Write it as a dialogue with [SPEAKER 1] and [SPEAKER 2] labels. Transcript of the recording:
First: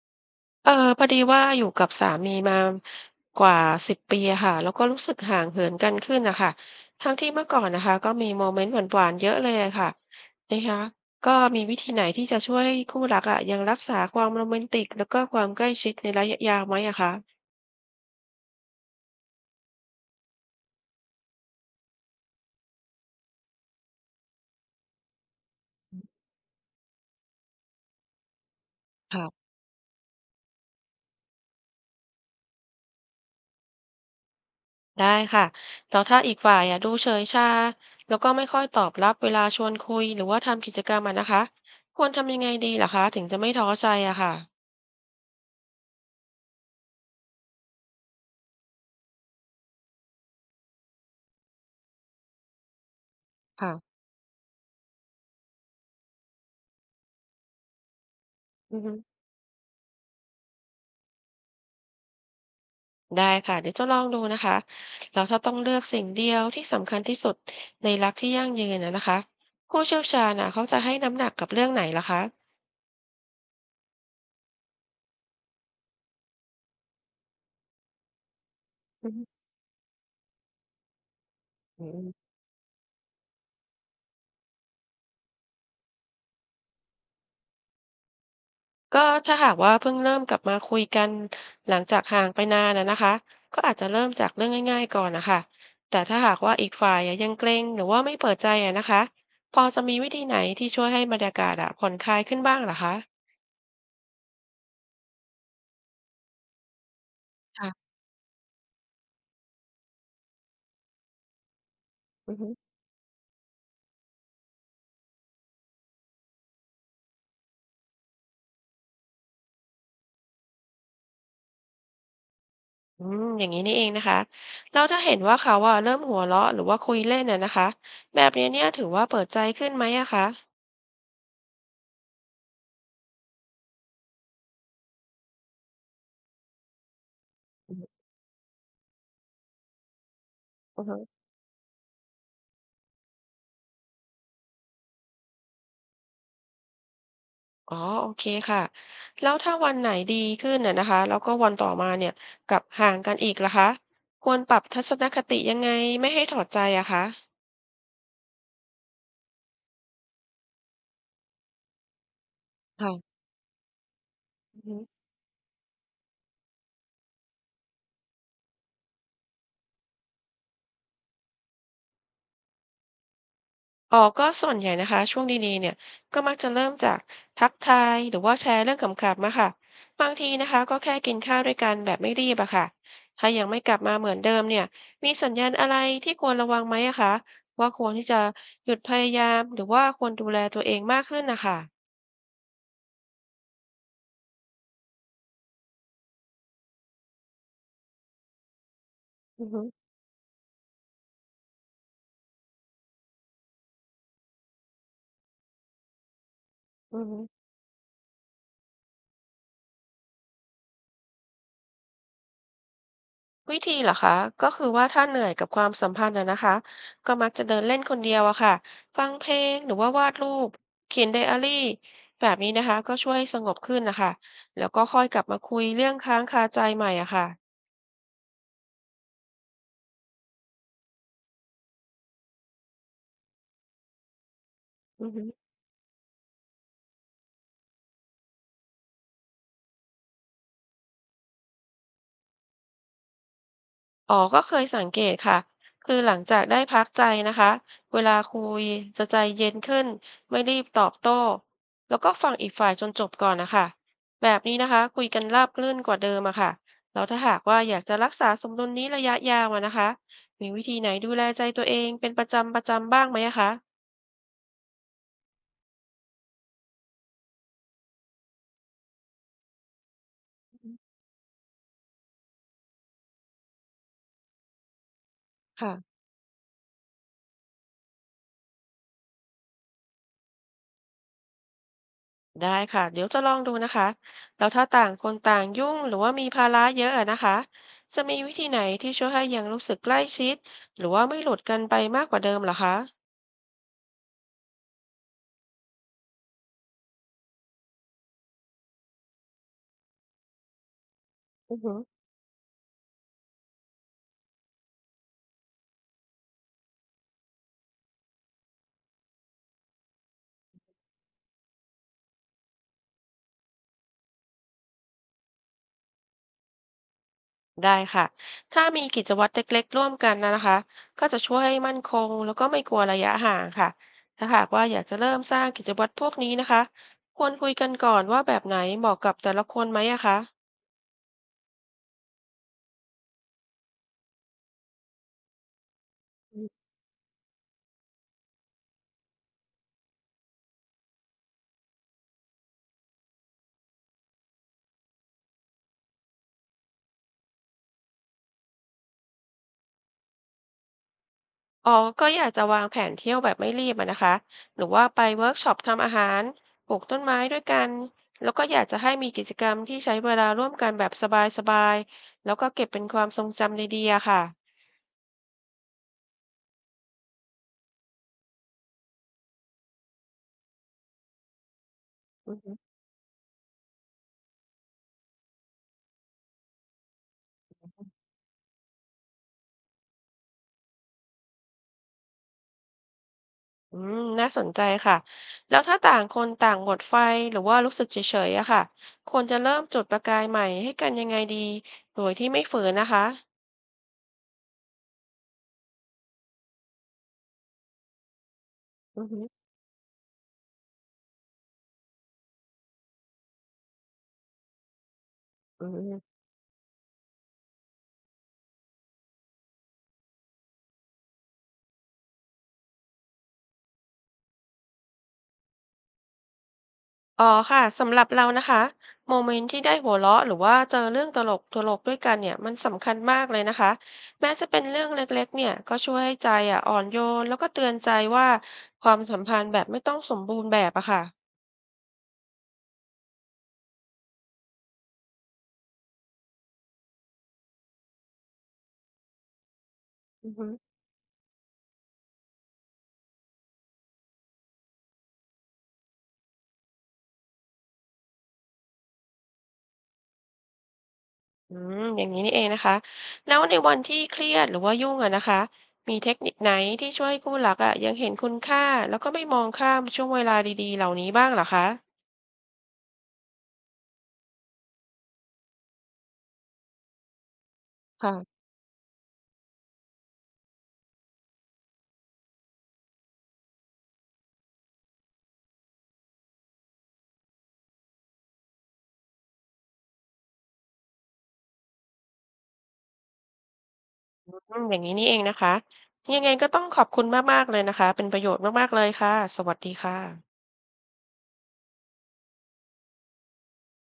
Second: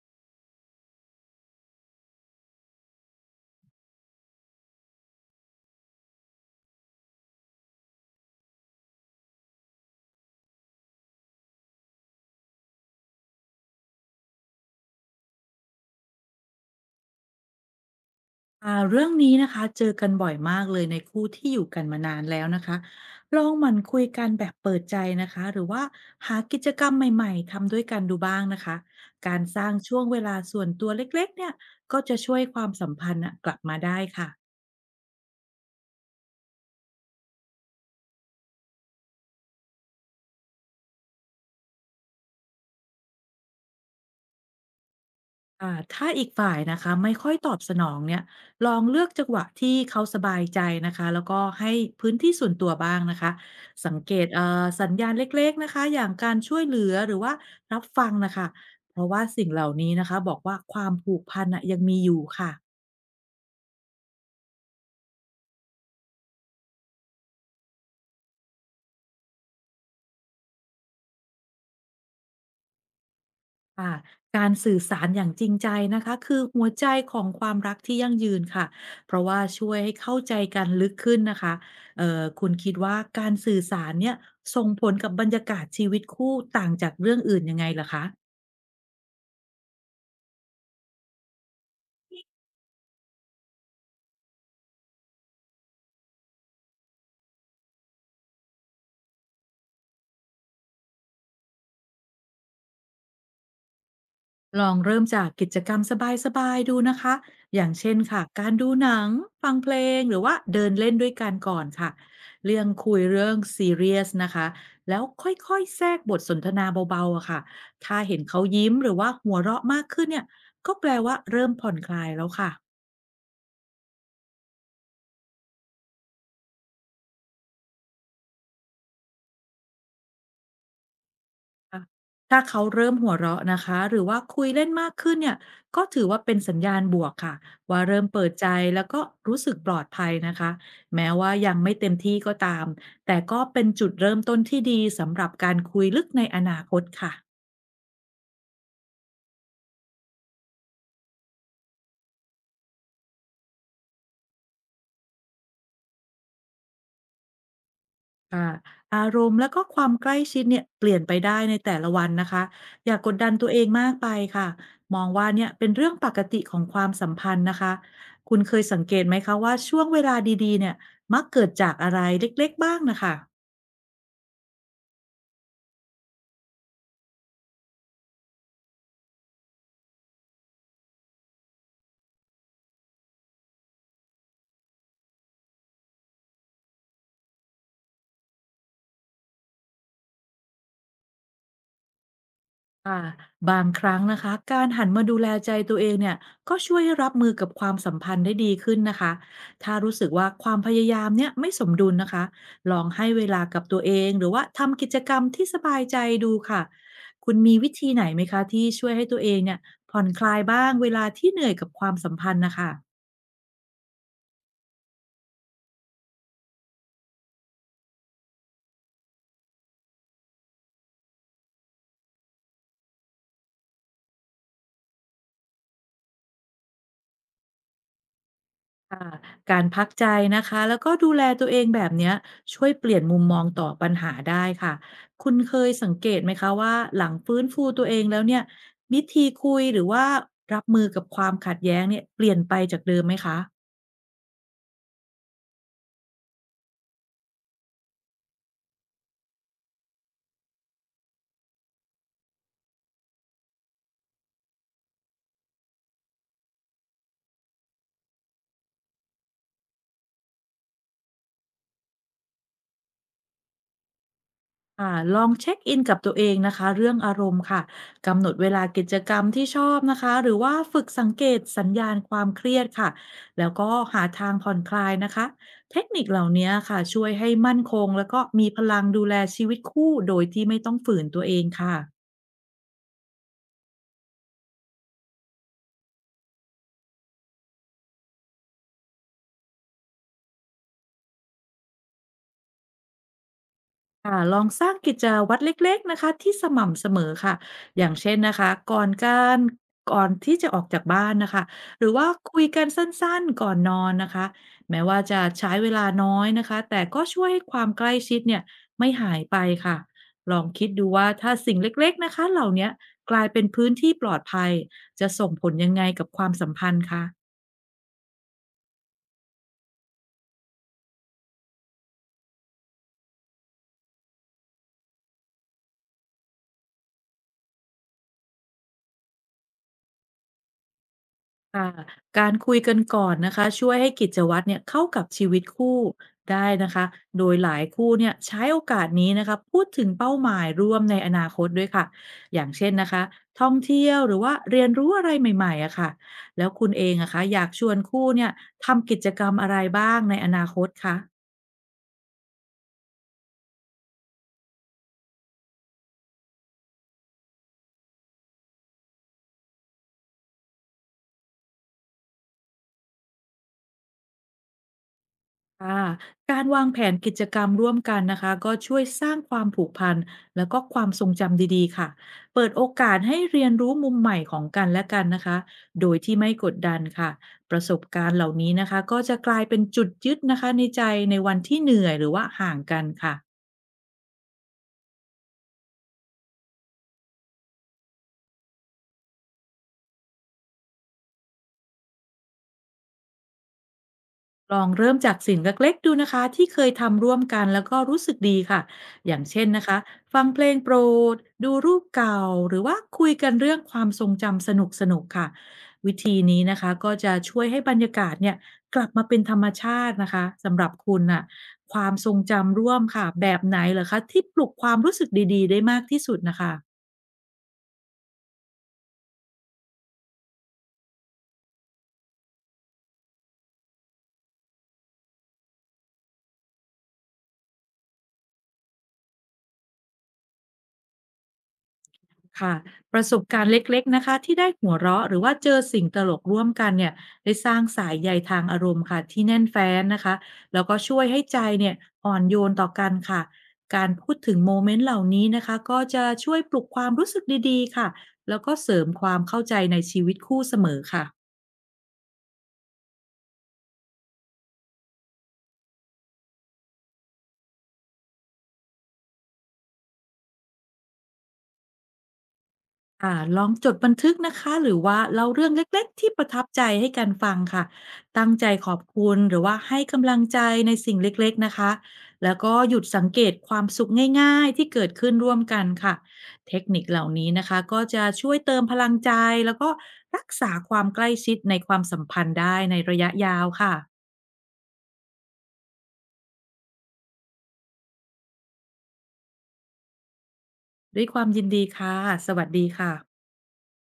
[SPEAKER 1] เออพอดีว่าอยู่กับสามีมากว่า10ปีอะค่ะแล้วก็รู้สึกห่างเหินกันขึ้นนะคะทั้งที่เมื่อก่อนนะคะก็มีโมเมนต์หวานๆเยอะเลยอะค่ะนะคะก็มีวิธีไหนที่จะช่วยคู่รักอะยังรักษาความโรแมนติกแล้วก็ความใกล้ชิดในระยะยาวไหมอะคะ
[SPEAKER 2] เรื่องนี้นะคะเจอกันบ่อยมากเลยในคู่ที่อยู่กันมานานแล้วนะคะลองหมั่นคุยกันแบบเปิดใจนะคะหรือว่าหากิจกรรมใหม่ๆทำด้วยกันดูบ้างนะคะการ
[SPEAKER 1] ค่ะ
[SPEAKER 2] สร้างช่วงเวลาส่วนตัวเล็กๆเนี่ยก็จะช่วยความสัมพันธ์น่ะกลับมาได้ค่ะ
[SPEAKER 1] ได้ค่ะแล้วถ้าอีกฝ่ายอะดูเฉยชาแล้วก็ไม่ค่อยตอบรับเวลาชวนคุยหรือว่าทำกิจกรรมอะนะคะควรทำยังไงดีล่ะคะถึงจะไม่ท้อใจอะค่ะ
[SPEAKER 2] ถ้าอีกฝ่ายนะคะไม่ค่อยตอบสนองเนี่ยลองเลือกจังหวะที่เขาสบายใจนะคะแล้วก็ให้พื้นที่ส่วนตัวบ้างนะคะ
[SPEAKER 1] ค่ะ
[SPEAKER 2] สังเกตสัญญาณเล็กๆนะคะอย่างการช่วยเหลือหรือว่ารับฟังนะคะ
[SPEAKER 1] อือฮึ
[SPEAKER 2] เพราะว่าสิ่งเหล่านี้นะคะบอกว่าความผูกพันน่ะยังมีอยู่ค่ะ
[SPEAKER 1] ได้ค่ะเดี๋ยวจะลองดูนะคะแล้วถ้าต้องเลือกสิ่งเดียวที่สำคัญที่สุดในรักที่ยั่งยืนนะนะคะผู้เชี่ยวชาญนะเขาจะให้น้ำหนักกับเรื่องไหนล่ะคะ
[SPEAKER 2] ค่ะการสื่อสารอย่างจริงใจนะคะคือหัวใจของความรักที่ยั่งยืนค่ะ
[SPEAKER 1] อื
[SPEAKER 2] เพราะ
[SPEAKER 1] ม
[SPEAKER 2] ว่าช่วยให้เข้าใจกันลึกขึ้นนะคะ
[SPEAKER 1] อืม
[SPEAKER 2] คุณคิดว่าการสื่อสารเนี่ยส่งผลกับบรรยากาศชีวิตคู่ต่างจากเรื่องอื่นยังไงเหรอคะ
[SPEAKER 1] ก็ถ้าหากว่าเพิ่งเริ่มกลับมาคุยกันหลังจากห่างไปนานนะนะคะก็อาจจะเริ่มจากเรื่องง่ายๆก่อนนะคะแต่ถ้าหากว่าอีกฝ่ายอะยังเกรงหรือว่าไม่เปิดใจอะนะคะพอจะมีวิธีไหนที่ช่วยให้บรรยากาศอะผ่อนคลายขึ้นบ้างเหรอคะ
[SPEAKER 2] ลองเริ่มจากกิจกรรมสบายๆดูนะคะ อย่างเช่
[SPEAKER 1] ค่
[SPEAKER 2] นค่ะ การดูหนัง ฟังเพลง หรือว่าเดินเล่นด้วยกันก่อนค่ะ เรื่อง
[SPEAKER 1] ะ
[SPEAKER 2] คุยเรื่องซีเรียสนะคะ แล้วค่อยๆแทรกบทสนทนาเบาๆอะค่ะ ถ้าเห็นเขายิ้มหรือว่าหัวเราะมากขึ้นเนี่ย ก็แปลว่าเริ่มผ่อนคลายแล้วค่ะ
[SPEAKER 1] อืมอย่างนี้นี่เองนะคะแล้วถ้าเห็นว่าเขาอะเริ่มหัวเราะหรือว่าคุยเล่นน่ะนะคะแบบนี้เนี่ยถือว่าเปิดใจขึ้นไหมอะคะ
[SPEAKER 2] ค่ะถ้าเขาเริ่มหัวเราะนะคะหรือว่าคุยเล่นมากขึ้นเนี่ยก็ถือว่าเป็นสัญญาณบวกค่ะ
[SPEAKER 1] อื
[SPEAKER 2] ว่า
[SPEAKER 1] อ
[SPEAKER 2] เริ่มเปิดใจแล้วก็รู้สึกปลอดภัยนะคะ
[SPEAKER 1] อือฮึ
[SPEAKER 2] แม้ว่ายังไม่เต็มที่ก็ตามแต่ก็เป็นจุดเริ่มต้นที่ดีสำหรับการคุยลึกในอนาคตค่ะ
[SPEAKER 1] อ๋อโอเคค่ะ แล้วถ้าวันไหนดีขึ้นน่ะนะคะแล้วก็วันต่อมาเนี่ยกลับห่างกันอีกล่ะคะควรปรับทัศนคติยังไงไม่ให้ถอดใจอะคะ
[SPEAKER 2] ค่ะอารมณ์แล้วก็ความใกล้ชิดเนี่ยเปลี่ยนไปได้ในแต่ละวันนะคะอย่าก
[SPEAKER 1] ค่ะ
[SPEAKER 2] ดดันตัวเองมากไปค่ะ
[SPEAKER 1] อือฮึ
[SPEAKER 2] มองว่าเนี่ยเป็นเรื่องปกติของความสัมพันธ์นะคะคุณเคยสังเกตไหมคะว่าช่วงเวลาดีๆเนี่ยมักเกิดจากอะไรเล็กๆบ้างนะคะ
[SPEAKER 1] อ๋อก็ส่วนใหญ่นะคะ ช่วงดีๆ เนี่ย ก็มักจะเริ่มจากทักทายหรือว่าแชร์เรื่องขำๆมาค่ะ บางทีนะคะ ก็แค่กินข้าวด้วยกันแบบไม่รีบอะค่ะถ้ายังไม่กลับมาเหมือนเดิมเนี่ยมีสัญญาณอะไรที่ควรระวังไหมอะคะ ว่าควรที่จะหยุดพยายาม หรือว่าควรดูแลตัวเองมากขึ้นนะคะ
[SPEAKER 2] ค่ะบางครั้งนะคะการหันมาดูแลใจตัวเองเนี่ยก็ช่วยให้รับมือกับความสัมพันธ์ได้ดีขึ้นนะคะ
[SPEAKER 1] อือฮึ
[SPEAKER 2] ถ้ารู้สึกว่าความพยายามเนี่ยไม่สมดุลนะคะลองให้เวลากับตัวเองหรือว่าทำกิจกรรมที่สบายใจดูค่ะ
[SPEAKER 1] อือฮึ
[SPEAKER 2] คุณมีวิธีไหนไหมคะที่ช่วยให้ตัวเองเนี่ยผ่อนคลายบ้างเวลาที่เหนื่อยกับความสัมพันธ์นะคะ
[SPEAKER 1] วิธีเหรอคะก็คือว่าถ้าเหนื่อยกับความสัมพันธ์อะนะคะก็มักจะเดินเล่นคนเดียวอะค่ะฟังเพลงหรือว่าวาดรูปเขียนไดอารี่แบบนี้นะคะก็ช่วยให้สงบขึ้นนะคะแล้วก็ค่อยกลับมาคุยเรื่องค้างคาใจใหม่อะค่ะ
[SPEAKER 2] ค่ะการพักใจนะคะแล้วก็ดูแลตัวเองแบบเนี้ยช่วยเปลี่ยนมุมมองต่อปัญหาได้ค่ะ
[SPEAKER 1] อือฮึ
[SPEAKER 2] คุณเคยสังเกตไหมคะว่าหลังฟื้นฟูตัวเองแล้วเนี่ยวิธีคุยหรือว่ารับมือกับความขัดแย้งเนี่ยเปลี่ยนไปจากเดิมไหมคะ
[SPEAKER 1] อ๋อก็เคยสังเกตค่ะคือหลังจากได้พักใจนะคะเวลาคุยจะใจเย็นขึ้นไม่รีบตอบโต้แล้วก็ฟังอีกฝ่ายจนจบก่อนนะคะแบบนี้นะคะคุยกันราบรื่นกว่าเดิมอะค่ะแล้วถ้าหากว่าอยากจะรักษาสมดุลนี้ระยะยาวอะนะคะมีวิธีไหนดูแลใจตัวเองเป็นประจำบ้างไหมอะคะ
[SPEAKER 2] ค่ะลองเช็คอินกับตัวเองนะคะเรื่องอารมณ์ค่ะกำหนดเวลากิจกรรมที่ชอบนะคะหรือว่าฝึกสังเกตสัญญาณความเครียดค่ะแล้วก็หาทางผ่อนคลายนะคะ
[SPEAKER 1] ค่ะ
[SPEAKER 2] เทคนิคเหล่านี้ค่ะช่วยให้มั่นคงแล้วก็มีพลังดูแลชีวิตคู่โดยที่ไม่ต้องฝืนตัวเองค่ะ
[SPEAKER 1] ได้ค่ะเดี๋ยวจะลองดูนะคะแล้วถ้าต่างคนต่างยุ่งหรือว่ามีภาระเยอะอะนะคะจะมีวิธีไหนที่ช่วยให้ยังรู้สึกใกล้ชิดหรือว่าไม่หลุดกันไปมากกว่าเดิมเหรอคะ
[SPEAKER 2] ค่ะลองสร้างกิจวัตรเล็กๆนะคะที่สม่ำเสมอค่ะอย่างเช่นนะคะก่อนที่จะออกจากบ้านนะคะ
[SPEAKER 1] อือฮึ
[SPEAKER 2] หรือว่าคุยกันสั้นๆก่อนนอนนะคะแม้ว่าจะใช้เวลาน้อยนะคะแต่ก็ช่วยให้ความใกล้ชิดเนี่ยไม่หายไปค่ะลองคิดดูว่าถ้าสิ่งเล็กๆนะคะเหล่าเนี้ยกลายเป็นพื้นที่ปลอดภัยจะส่งผลยังไงกับความสัมพันธ์คะ
[SPEAKER 1] ได้ค่ะถ้ามีกิจวัตรเล็กๆร่วมกันนะนะคะก็จะช่วยให้มั่นคงแล้วก็ไม่กลัวระยะห่างค่ะถ้าหากว่าอยากจะเริ่มสร้างกิจวัตรพวกนี้นะคะควรคุยกันก่อนว่าแบบไหนเหมาะกับแต่ละคนไหมอะคะ
[SPEAKER 2] ค่ะการคุยกันก่อนนะคะช่วยให้กิจวัตรเนี่ยเข้ากับชีวิตคู่ได้นะคะโดยหลายคู่เนี่ยใช้โอกาสนี้นะคะพูดถึงเป้าหมายร่วมในอนาคตด้วยค่ะอย่างเช่นนะคะท่องเที่ยวหรือว่าเรียนรู้อะไรใหม่ๆอะค่ะแล้วคุณเองอะคะอยากชวนคู่เนี่ยทำกิจกรรมอะไรบ้างในอนาคตคะ
[SPEAKER 1] อ๋อก็อยากจะวางแผนเที่ยวแบบไม่รีบอะนะคะหรือว่าไปเวิร์กช็อปทำอาหารปลูกต้นไม้ด้วยกันแล้วก็อยากจะให้มีกิจกรรมที่ใช้เวลาร่วมกันแบบสบายๆแล้วก็เก็บเป็นความทรงจำดีๆอะค่ะ
[SPEAKER 2] ค่ะการวางแผนกิจกรรมร่วมกันนะคะก็ช่วยสร้างความผูกพันแล้วก็ความทรงจำดีๆค่ะ
[SPEAKER 1] อือ
[SPEAKER 2] เปิด
[SPEAKER 1] ฮึ
[SPEAKER 2] โอกาสให้เรียนรู้มุมใหม่ของกันและกันนะคะโดยที่ไม่กดดันค่ะประสบการณ์เหล่านี้นะคะก็จะกลายเป็นจุดยึดนะคะในใจในวันที่เหนื่อยหรือว่าห่างกันค่ะ
[SPEAKER 1] อืมน่าสนใจค่ะแล้วถ้าต่างคนต่างหมดไฟหรือว่ารู้สึกเฉยๆอะค่ะควรจะเริ่มจุดประกายใหม่ให้กันยังไงดีโดยที่ไม่ฝืนนะคะ
[SPEAKER 2] ลองเริ่มจากสิ่งเล็กๆดูนะคะที่เคยทำร่วมกันแล้วก็รู้สึกดีค่ะ
[SPEAKER 1] อือ
[SPEAKER 2] อย่า
[SPEAKER 1] ฮึ
[SPEAKER 2] งเช่นนะคะฟังเพลงโปรดดูรูปเก่าหรือว่าคุยกันเรื่องความทรงจำสนุกๆค่ะ
[SPEAKER 1] อื
[SPEAKER 2] วิ
[SPEAKER 1] ม
[SPEAKER 2] ธีนี้นะคะก็จะช่วยให้บรรยากาศเนี่ยกลับมาเป็นธรรมชาตินะคะสำหรับคุณน่ะความทรงจำร่วมค่ะแบบไหนเหรอคะที่ปลุกความรู้สึกดีๆได้มากที่สุดนะคะ
[SPEAKER 1] อ๋อค่ะสำหรับเรานะคะโมเมนต์ที่ได้หัวเราะหรือว่าเจอเรื่องตลกตลกด้วยกันเนี่ยมันสำคัญมากเลยนะคะแม้จะเป็นเรื่องเล็กๆเนี่ยก็ช่วยให้ใจอ่ะอ่อนโยนแล้วก็เตือนใจว่าความสัมพันธ์แบบไม่ต้องสมบูรณ์แบบอะค่ะ
[SPEAKER 2] ค่ะประสบการณ์เล็กๆ นะคะที่ได้หัวเราะหรือว่าเจอสิ่งตลกร่วมกันเนี่ยได้สร้างสายใยทางอารมณ์ค่ะที่แน่นแฟ้นนะคะ
[SPEAKER 1] อือฮึ
[SPEAKER 2] แล้วก็ช่วยให้ใจเนี่ยอ่อนโยนต่อกันค่ะการพูดถึงโมเมนต์เหล่านี้นะคะก็จะช่วยปลุกความรู้สึกดีๆ ค่ะแล้วก็เสริมความเข้าใจในชีวิตคู่เสมอค่ะ
[SPEAKER 1] อืมอย่างนี้นี่เองนะคะแล้วในวันที่เครียดหรือว่ายุ่งอะนะคะมีเทคนิคไหนที่ช่วยให้คู่รักอะยังเห็นคุณค่าแล้วก็ไม่มองข้ามช่วงเวลาดีๆเหล่านี้บ้างเหรอคะ
[SPEAKER 2] ค่ะลองจดบันทึกนะคะหรือว่าเล่าเรื่องเล็กๆที่ประทับใจให้กันฟังค่ะตั้ง
[SPEAKER 1] ค่ะ
[SPEAKER 2] ใจขอบคุณหรือว่าให้กำลังใจในสิ่งเล็กๆนะคะแล้วก็หยุดสังเกตความสุขง่ายๆที่เกิดขึ้นร่วมกันค่ะเทคนิคเหล่านี้นะคะก็จะช่วยเติมพลังใจแล้วก็รักษาความใกล้ชิดในความสัมพันธ์ได้ในระยะยาวค่ะ
[SPEAKER 1] อืมอย่างนี้นี่เองนะคะ ยังไงก็ต้องขอบคุณมากๆเลยนะคะ เป็นประโยชน์มากๆเลยค่ะ สวัสดีค่ะ
[SPEAKER 2] ด้วยความยินดีค่ะสวัสดีค่ะ